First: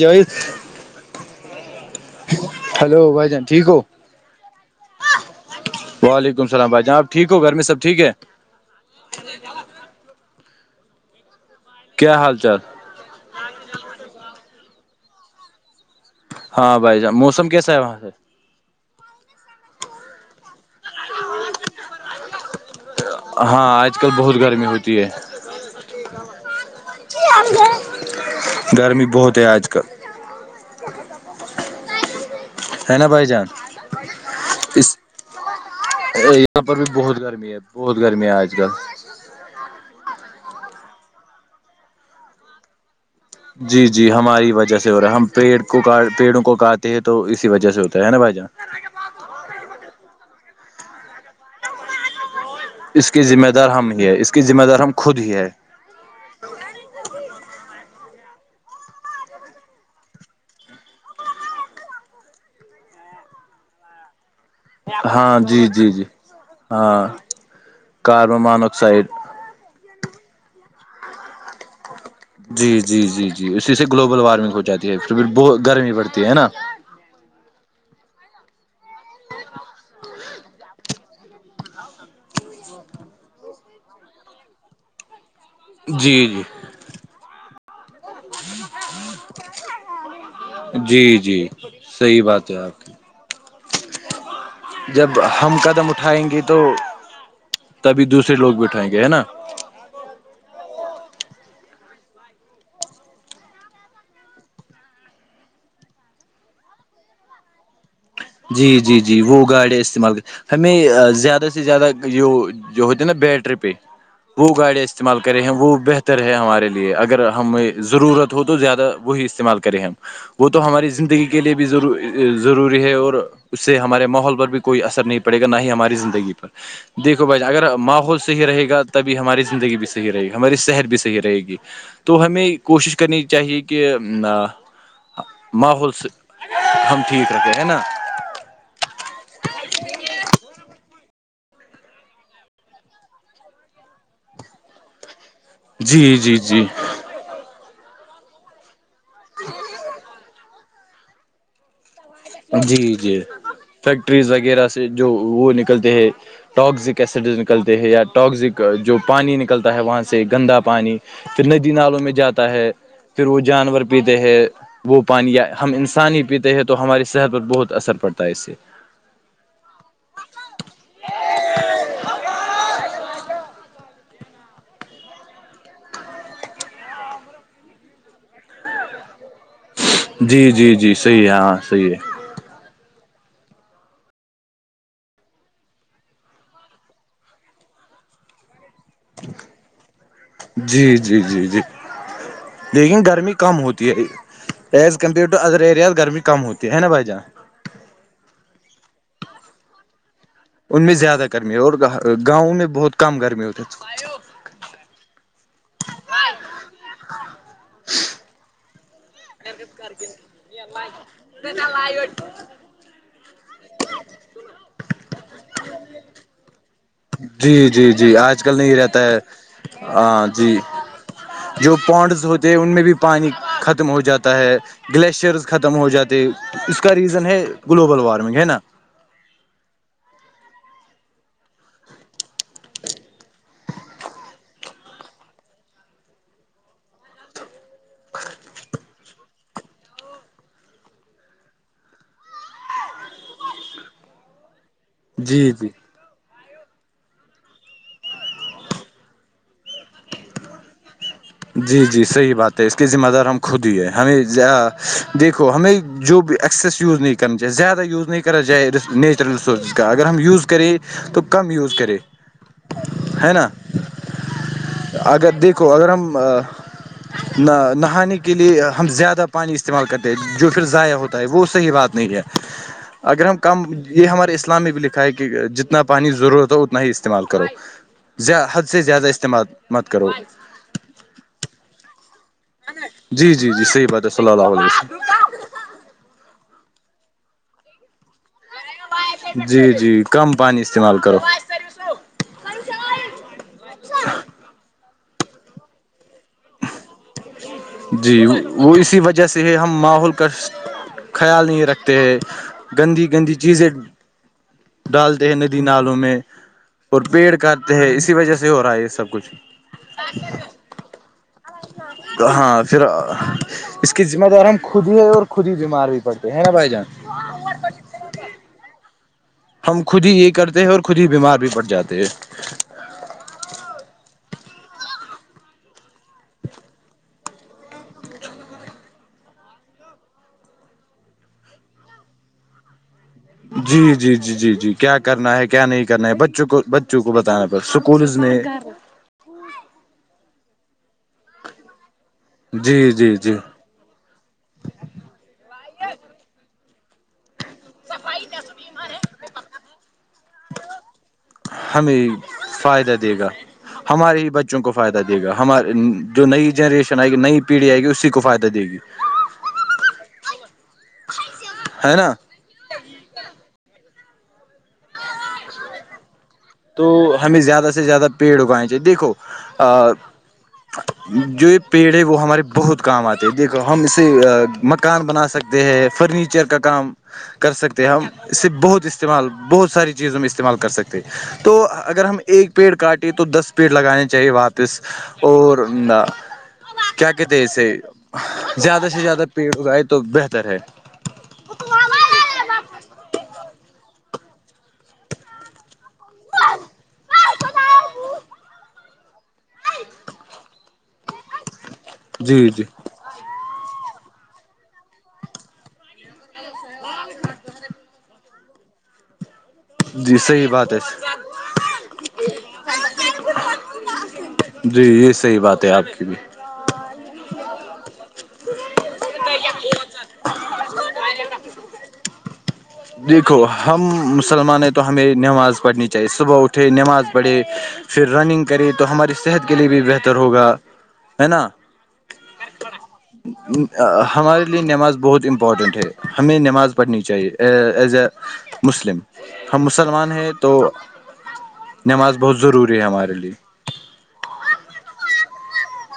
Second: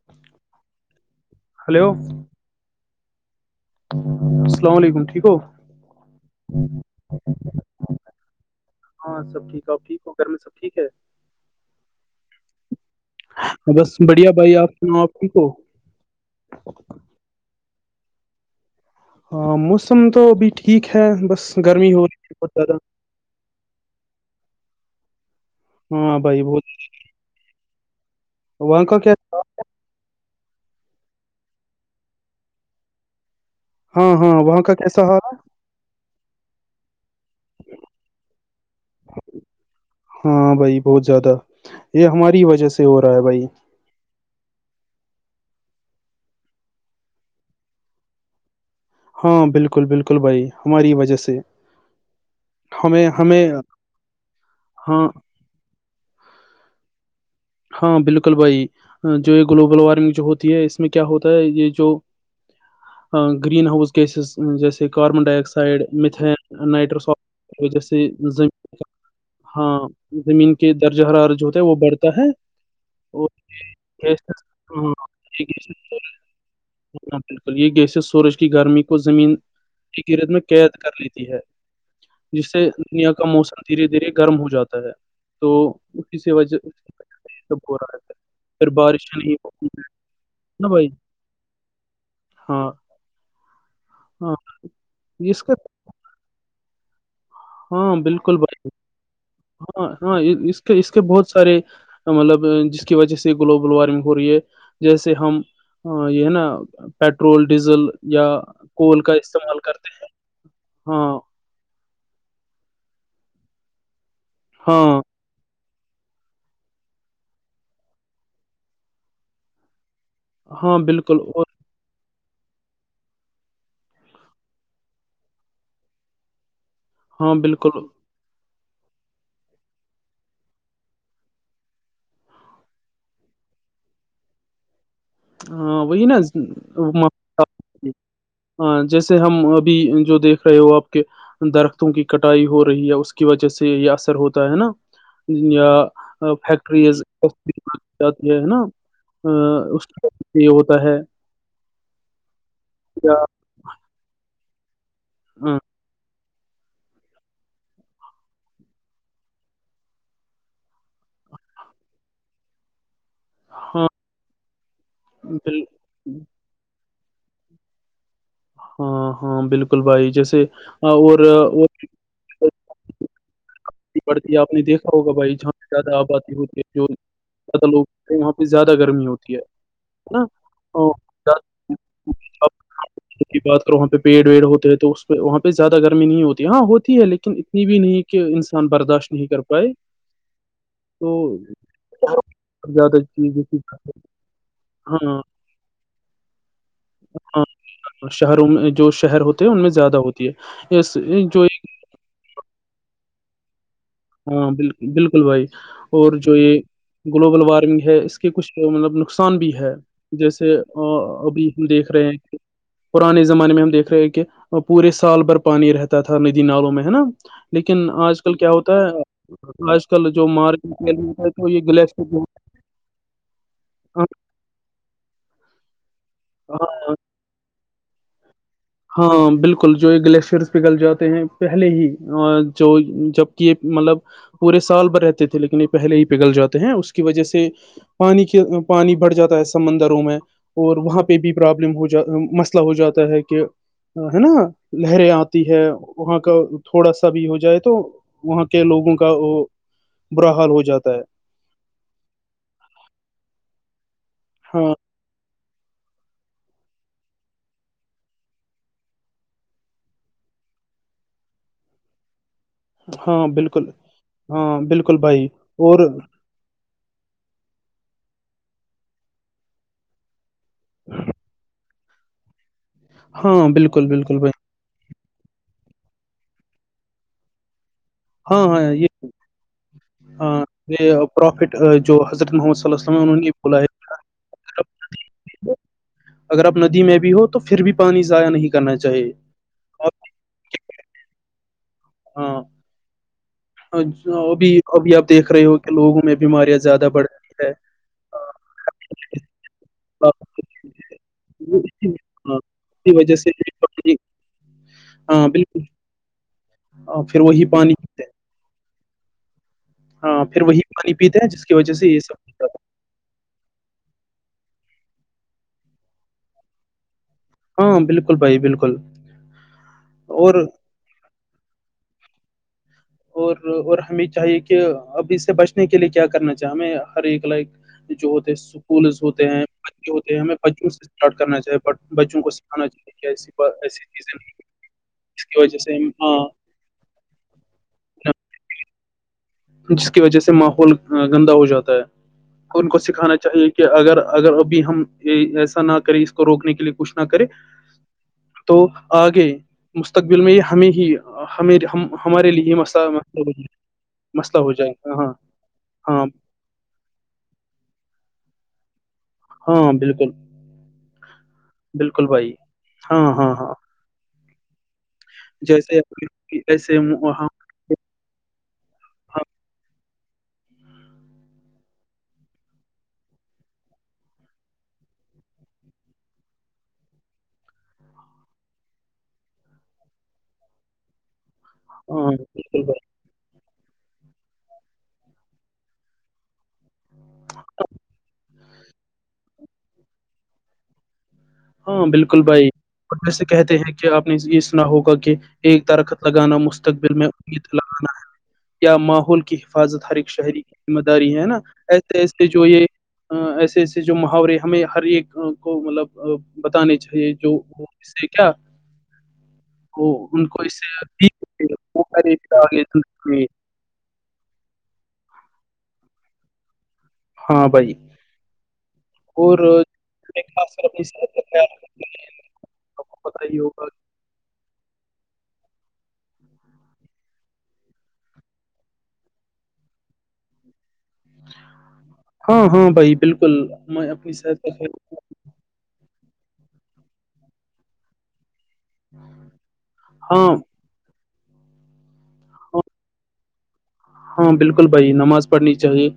جو hello hello بھائی جن السلام علیکم ٹھیک ہو وعلیکم السلام بھائی جان آ ٹیک ہو گھر میں سب ٹھیک ہے ہاں سب ٹھیک ہے آپ ٹھیک ہو گھر میں سب ٹھیک ہے کیا حال چال بس بڑھیا بھائی آپ سناؤ آپ ٹھیک ہو ہاں بھائی جان موسم کیسا ہے وہاں سے ہاں موسم تو ابھی ٹھیک ہے بس گرمی ہو رہی ہے بہت زیادہ ہاں آج کل بہت گرمی ہوتی ہے ہاں بھائی بہت وہاں کا گرمی کیا بہت ہے آج کل ہے نا بھائی جان ہاں ہاں بک کش اس یہاں پر بھی بہت گرمی ہے بہت گرمی ہے آج کل ہاں بھائی بہت زیادہ یہ ہماری وجہ سے ہو رہا ہے بھائی جی جی ہماری وجہ سے ہو رہا ہے ہم پیڑ کو پیڑوں کو کاتے ہیں تو اسی وجہ سے ہوتا ہے نا بھائی جان ہاں بالکل بالکل بھائی ہماری وجہ سے ہمیں اس کی ہمیں ذمہ دار ہم ہی ہے اس کی ذمہ دار ہم ہاں خود ہی ہے ہاں بالکل بھائی جو یہ گلوبل وارمنگ جو ہوتی ہے اس میں کیا ہوتا ہے یہ جو گرین ہاؤس کیسز جیسے کاربن ہاں ڈائی جی آکسائڈ جی جی میتھیین نائٹروس ہاں کاربن مانکسائڈ ہاں زمین کے درجہ حرار جو ہوتا ہے وہ بڑھتا ہے جی جی جی اور جی اسی سے گلوبل گیسز وارمنگ ہو جاتی ہاں ہے پھر بھی یہ بت گیسز گرمی پڑتی ہے نا ہاں بالکل یہ گیسی سورج کی گرمی کو زمین ایک رت میں قید کر لیتی جس سے دنیا کا موسم دھیرے دھیرے گرم ہو جاتا ہے تو جی اسی جی وجہ یہ سب ہو رہا تھا پھر بارش بائی جی جی صحیح بات ہے ہاں آپ کی ہاں جب اس کا ہم قدم اٹھائیں گے تو ہاں تبھی دوسرے بالکل ب لوگ بھی اٹھائیں گے ہے نا ہاں ہاں اس کے اس کے بہت سارے مطلب جس کی وجہ سے گلوبل وارمنگ ہو رہی ہے جیسے ہم ا یہ ہے نا پٹرول ڈیزل یا جی جی کول کا جی وہ استعمال گاڑیاں کرتے استعمال کر ہمیں ہیں ہاں زیادہ زیادہ یہ جو ہوتے نا بیٹری پہ وہ گاڑیاں ہاں استعمال کرے ہیں وہ بہتر بہتر ہے ہمارے لیے اگر ہمیں ضرورت ہو تو زیادہ وہی استعمال کریں ہم وہ تو ہاں ہماری بالکل زندگی کے اور لیے بھی ضروری ہے اور اس سے ہمارے ماحول پر بھی کوئی اثر نہیں پڑے گا نہ ہی ہماری زندگی پر دیکھو ہاں بھائی اگر بالکل ماحول صحیح رہے گا تبھی ہماری زندگی بھی صحیح رہے گی ہماری صحت بھی صحیح رہے گی تو ہمیں کوشش کرنی چاہیے کہ ہاں ماحول وہی سے نا ز- ہم ما- ٹھیک رکھے ہے نا جیسے ہم ابھی جو دیکھ رہے ہو آپ کے درختوں کی کٹائی ہو رہی ہے اس کی وجہ سے یہ اثر ہوتا ہے نا یا جی جی جی فیکٹریز جات ہے ہے نا اس وجہ یہ ہوتا ہے جی جی یا فیکٹریز وغیرہ سے جو وہ نکلتے ہے ٹواکزک ایسڈز نکلتے ہیں یا ٹاکزک جو پانی نکلتا ہے وہاں سے گندا پانی پھر ندی نالوں میں جاتا ہے پھر وہ جانور ہاں پیتے ہیں وہ پانی یا بال ہم انسان ہی پیتے ہیں تو ہماریے صحت پر بہت اثر پڑتا ہے اس سے ہاں ہاں بالکل بھائی جیسے اور پڑتی ہے آپ نے دیکھا ہوگا بھائی جہاں زیادہ آبادی ہوتی ہے جو زیادہ لوگ وہاں پہ زیادہ گرمی ہوتی ہے ہے نا جی جی جی اور صحیح ہے ہاں زیادہ- صحیح ہے آپ کی بات کرو وہاں پہ پیڑ ویڑ ہوتے ہیں تو پہ وہاں پہ زیادہ گرمی نہیں ہوتی ہاں ہوتی ہے لیکن اتنی بھی نہیں کہ انسان ان برداشت نہیں کر پائے جی تو جی جی جی زیادہ لیکن گرمی چیز کم ہوتی ہے ایز ہاں کمپیئر ٹو ادر ایریاز گرمی کم ہوتی ہے نا بھائی جان ہاں شہروں میں جو شہر ہوتے ہیں ان میں زیادہ ہوتی ہے ان میں زیادہ جو گرمی ہے ایک اور گاؤں میں بہت کم گرمی ہوتس ہاں بالل بالکل بھائی اور جو یہ گلوبل وارمنگ ہے اس کے کچھ تو مطلب نقصان بھی ہے جیسے ابھی ہم دیکھ رہے ہیں پرانے زمانے میں ہم دیکھ رہے ہیں کہ پورے سال بھر پانی رہتا تھا ندی نالوں میں ہے نا جی لیکن جی جی آج کل کیا ہوتا نہیں رہتا ہے آج کل جو ہاں جی مارکل ہے تو یہ جو گلیک پونڈز ہوتے ان میں بھی پانی ختم ہو جاتا ہے گلیشئرز ختم ہو جاتے اس کا ریزن ہے گلوبل وارمنگ ہے نا ہاں بالکل جو یہ گلیشئرس پگل جاتے ہیں پہلے ہی جو جبک یہ مطلب پورے سال ب رہتے تھے لیکن یہ پہلے ہی پگل جاتے ہیں اس کی وجہ سے پانی کے پانی بھر جاتا ہےسے سمندروں میں اور وہاں پہ بھی پرابلم ہو جا مسئلہ ہو جاتا ہے کہ ہے نا لہریں آتی جی ہے جی وہاں کا تھوڑا سا بھی ہو جائے تو وہاں کے لوگوں کا وہ برا حال ہو جاتا ہے جی جی صحیح بات ہے اس کے ذمہ دار ہم خود ہی ہے ہمیں ہاں دیکھو ہمیں جو بھی ایکسیس یوز نہیں کرنا چاہیے زیادہ یوز نہیں کرنا جائے نیچرل ریسورسز کا اگر ہم یوز کرے تو کم یوز کرے ہاں بالکل ہاں بالکل بھائی اگر دیکھو اور اگر ہم نہ نہانے کے لیے ہم زیادہ پانی استعمال کرتے جو پھر ضائع ہوتا ہے وہ صحیح بات نہیں ہے اگر ہم ہاں کم بالکل یہ بالکل بھائی ہمارے اس اسلامک لکھا ہے کہ جتنا پانی ضرورت ہو اتنا ہی استعمال کرو ز ہاں حد ہاں سے یہ زیادہ استعمال مت کرو ہاں یہ پروفٹ جو حضرت محمد صلیس انہوں جی نے جی جی صحیح بلایا بات ہے صلی اللہ علیہ وسلم اگر آپ ندی میں بھی ہو تو پھر بھی پانی ضائع نہیں کرنا چاہیے جی اور جی کم پانی استعمال کرو ہاں ابھی ابھی آپ دیکھ رہے ہو کہ لوگوں میں بیماریاں زیادہ بڑھ رہی ہے جی وہ اسی وجہ سے ہے ہم ماحول کا خیال نہیں رکھتے ہیں ہاں، اسی گندی وجہ سے گندی یہ چیزیں پانی- ہاں ڈالتے ہیں ندی بالکل نالوں میں اور ہاں، پھر پیڑ وہی کاٹتے پانی ہے پیتے ہیں اسی وجہ سے ہو رہا ہے یہ سب کچھ ہاں پھر وہی پانی پیتے ہیں جس کی وجہ سے یہ سب ہوتا ہاں پھر اس کی ذمہ دار ہم خود ہی ہے اور خود ہی بیمار بھی پڑتے ہیں بھائی جان ہاں بالکل بھائی بالکل ہم خود ہی یہ کرتے ہیں اور خود ہی بیمار بھی پڑٹ جاتے ہیں اور اور ہمیں چاہیے کہ اب اس سے بچنے کے لیے کیا کرنا چاہے ہمیں ہر ایک لائک جو ہوتے ہیں اسکولز ہوتے ہیں ہوتے ہے ہمیں بچوں سے اسٹارٹ کرنا چاہ بچوں کو سکھانا چاہیے کہ ایسی با- جی ایسی جی چیزیں نہیں جی جی جی کیا جس کرنا کی ہے وجہ کیا سے نہیں کرنا ہے ہاں، بچوں کو کو بتانا پ اسکولز میں جس کی وجہ سے ماحول گندا ہو جاتا ہے ان کو جی جی سکھانا جی چاہیے کہ کہ اگر اگر ابھی ہم ایسا نہ کریں اس کو روکنے کے لیے کچھ نہ کریں تو آگے مستقبل میں ہمیں ہی ہم ہم ہمیں ہمارے لیے یہ فائدہ مسئلہ دے گا ہمارے ہی مسئلہ ہو بچوں جائے کو فائدہ ہاں دے گا ہمار ہاں جو نئی جنریشن آئے گ نئی پیڑھی آئے گی اسی کو فائدہ دے گی ہاں بالکل ہے بالکل نا بھائی ہاں ہاں ہاں جیسے ایسے تو مو- ہاں ہمیں زیادہ سے زیادہ پیڑ اگیں چ دیکھو ا جو یہ پیڑ ہے وہ ہمارے بہت کام آتے ہے دیکھو ہم اسے مکان بنا سکتے ہیں فرنیچر کا کام کر سکتے ہیں ہم اس سے بہت استعمال بہت ساری چیزوں میں استعمال کر سکتے تو اگر ہاں ہم ایک بالکل پیڑ بھائی کاٹے تو دس پیڑ لگانانی چاہیے واپس اور کیا کہتے ہیں اسے زیادہ سے زیادہ پیٹزئے تو بہتر ہے ہاں بالکل بھائی جسے کہتے ہیں کہ آپ نے اس ہوگا کہ ایک درخت لگانا مستقبل میں امید لگانا ہے یا ماحول کی حفاظت ہر ایک شہری کی ذمہ داری ہے نا ایسے ایسے جو جی جی یہ ایسے ایسے جو محاورے ہمیں ہر ایک کو مطلب بتانے چاہیے جو وہ اس سے کیا وہ جی ان کو صحیح اس بات ہے سے وہے د میں جی یہ صحیح بات ہے آپ کی بھی ہاں بھائی اورار دیکھو ہم مسلمانیں تو ہمیں نماز پڑھنی چاہیے صبح اٹھے نماز پڑھے پھر رننگ کرے تو ہماری صحت کے لیے بھی بہتر ہوگا ہے نا ہاں ہاں بھائی بالکل میں اپنی صحت ہمارے کا لیے خیال نماز بہت امپورٹنٹ ہے ہمیں نماز پڑھنی چاہیے ایز اے مسلم ہم مسلمان ہاں ہیں تو نماز بہت ہاں ضروری ہے ہمارے لیے ہاں بالکل بھائی نماز پڑھنی چاہیے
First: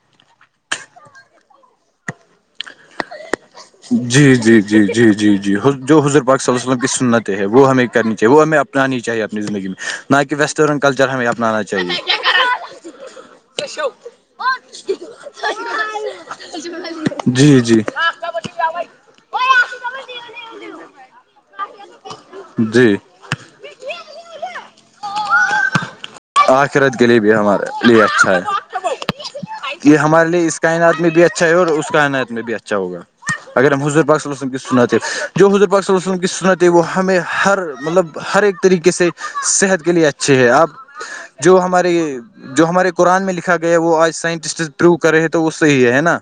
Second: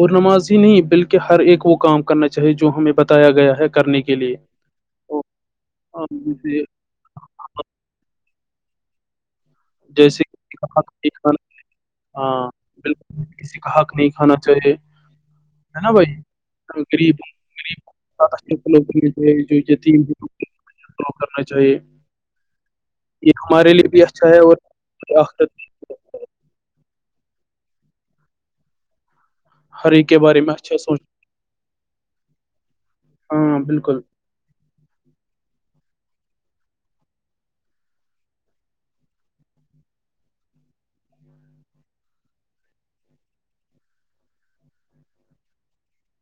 اور نماز ہی نہیں بلکہ ہر ایک وہ کام کرنا چاہیے جو ہمیں بتایا گیا ہے کرنے کے جی لیے جی جی جی جی جی جو حضور پاک ص السلام کی سنت ہے وہ ہمیں کرنی چاہیے وہ ہمیں اپنانی چاہے اپنی زندگی میں نہ جیسے کہ کسی کا ویسٹرن حق کلچر ہمیں اپنانا چاہیے بالل کسی کا حق نہیں کھانا چاہیے ہے نا بھائی غریب جی جی غب و تین ڈر کرنا چاہیے جی یہ ہمارے لیے بھی اچھا ہے اور آخرت گلیے بھی ہمار لیٹ چائے ہر یہ ایک کے ہمارے بارے لیے میں اس اچھا کائنات سوچ میں بھی اچھا ہے اور اس کا ائنعت میں بھی اچھا ہوگا ہاں اگرر ہم بالکل حضر باک سناتے جو حضور پاک ص وسلم کی سناتے وہ ہمیں ہر مطلب ہر ایک طریقے سے صحت کے لیے اچھھی ہے اب جو ہمارے جو ہمارے قرآن میں لکھا گیا ہے وہ آج سائنٹسٹ پروو کر رہے ہیں تو وہ صحیح ہے نا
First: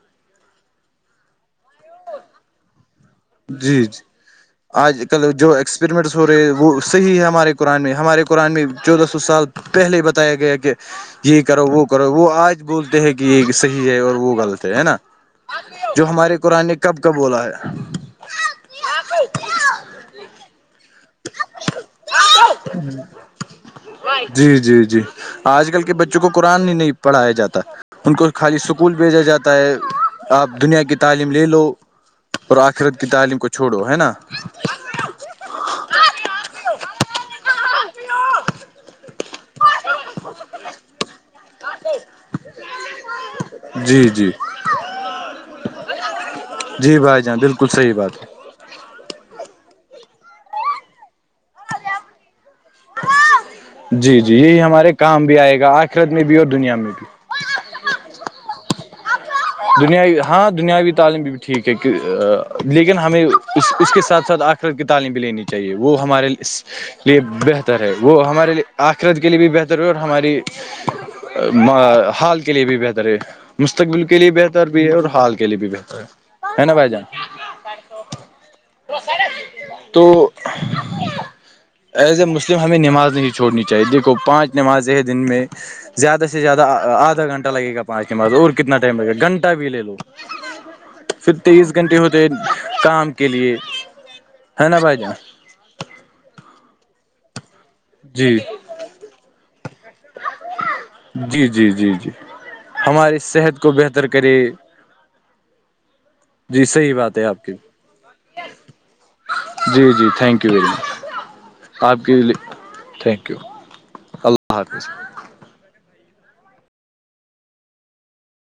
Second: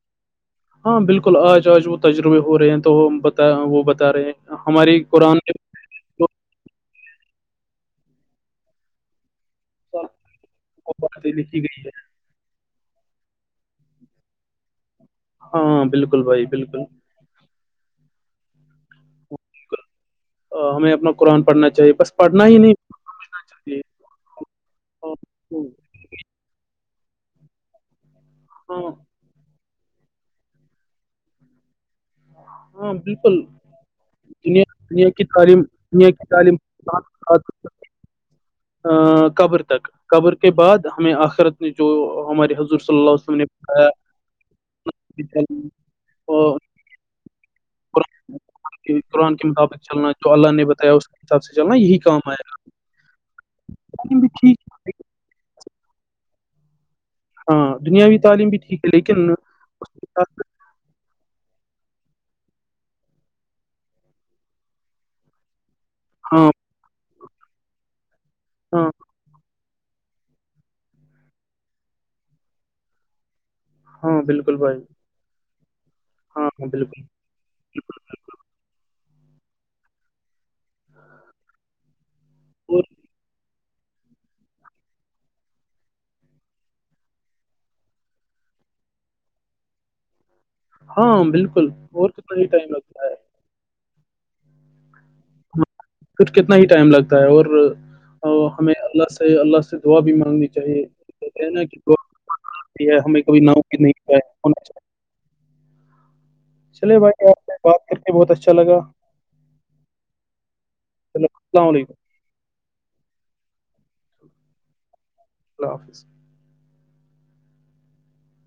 ہاں بالکل آج آج وہ تجربے ہو رہے ہیں تو وہ بتا وہ جی بتا رہے ہیں ہماری قرآن ایکپریمنٹس ہو رہے ہیں وہ صحیح ہے ہمارے قرآن میں ہمارے قرآن میں چودہ سو سال پہلے ہی جو بتایا گیا کہ باتیں یہ لکھی کرو وہ گئی ہے کرو وہ آج بولتے ہیں کہ یہ صحیح ہے اور وہ غلط ہے نا ہاں جو بالکل ہمارے بھائی قرآن بالکل کب کا بولا ہے ہمیں اپنا قرآن پڑھنا چاہیے بس پڑھنا ہی نہیں پڑھنا چاہیے جی جی جی آج کل آ، کے بچے کو قآن ہی نہیں پڑھایا جاتا ان کو خالی ہاں اسکول بھیجا جاتا ہے آپ دنیا کی تعلیم لے لو اور ہاں آخرت کی تعلیم بالکل کو چھوڑو ہے نا دنیا دنیا کی تعلیم دنیا کی تعلیم قبر تک قبر کے بعد ہمیں آخرت نے جو ہمارے حضر صلی اللہ علیہ وسلم نے کہاں ہے جی جی [unintelligible] [inaudible] اج کل وہ جی بھائی جاں بالکل صحیح بات ہے کہ قرآن کے مطابق چلنا جو اللہ نے بتایا اس کے حساب سے چلنا یہی کام آئے گا جی جی یہی ہمارے کام بھی آئے گا آخرت میں بھی اور دنیا میں بھی ہاں دنیاوی تعلیم بھی ٹھیک ہے لیکن دنیا ہاں دنیاوی تعلیم بھی ٹھیک ہے لیکن ہمیں اس اس کے ساتھ ساتھ آخرت کی تعلیم بھی لینی چاہیے وہ ہمارے ہاں اس لیے بہتر ہے وہ ہمارے لیے ہاں آخرت کے لیے بھی بہتر پھر ہماری حال کے لیے بھی بہتر ہے مستق کے ہاں لیے بالکل بہتر بھائی بھی ہے اور حال کے لیے بھی بہتر ہاں ہے ہے ہاں نا بھائی جان بالکل تو ایجے مسلم ہمیں اور نماز نہیں چھوڑنی چاہیے دیکھو پانچ نمازیں ہیں دن میں زیادہ سے زیادہ آدھا گھنٹہ لگے گا پانچ نمازوں اور کتنا ٹائم لگے گا گھنٹہ بھی لے لو ہاں پھر بالکل تیئیس گھنٹے اور ہوتے ہے کتنا ہی ٹائم لگتا کام ہے کے لیے ہے نا بھائی جان ہاں، پھر کتنا ہی ٹائم لگتا ہے اور جی ہمیں اللہ سے اللہ سے دعا بھی مانگنی چاہیے جی کہنا جی کہ جی وہ جی اتی ہے ہماری ہمیں کبھی صحت کو ناامید نہیں بہتر کر کرے ہونا چاہیے جی صحیح چلے بات ہے بھائی آپ کی سے بات کر کے بہت اچھا لگا جی جی تھینک یو ویری چلو السلام مچ علیکم آپ کی لیہ تھینک یو اللہ حافظ اللہ حافظ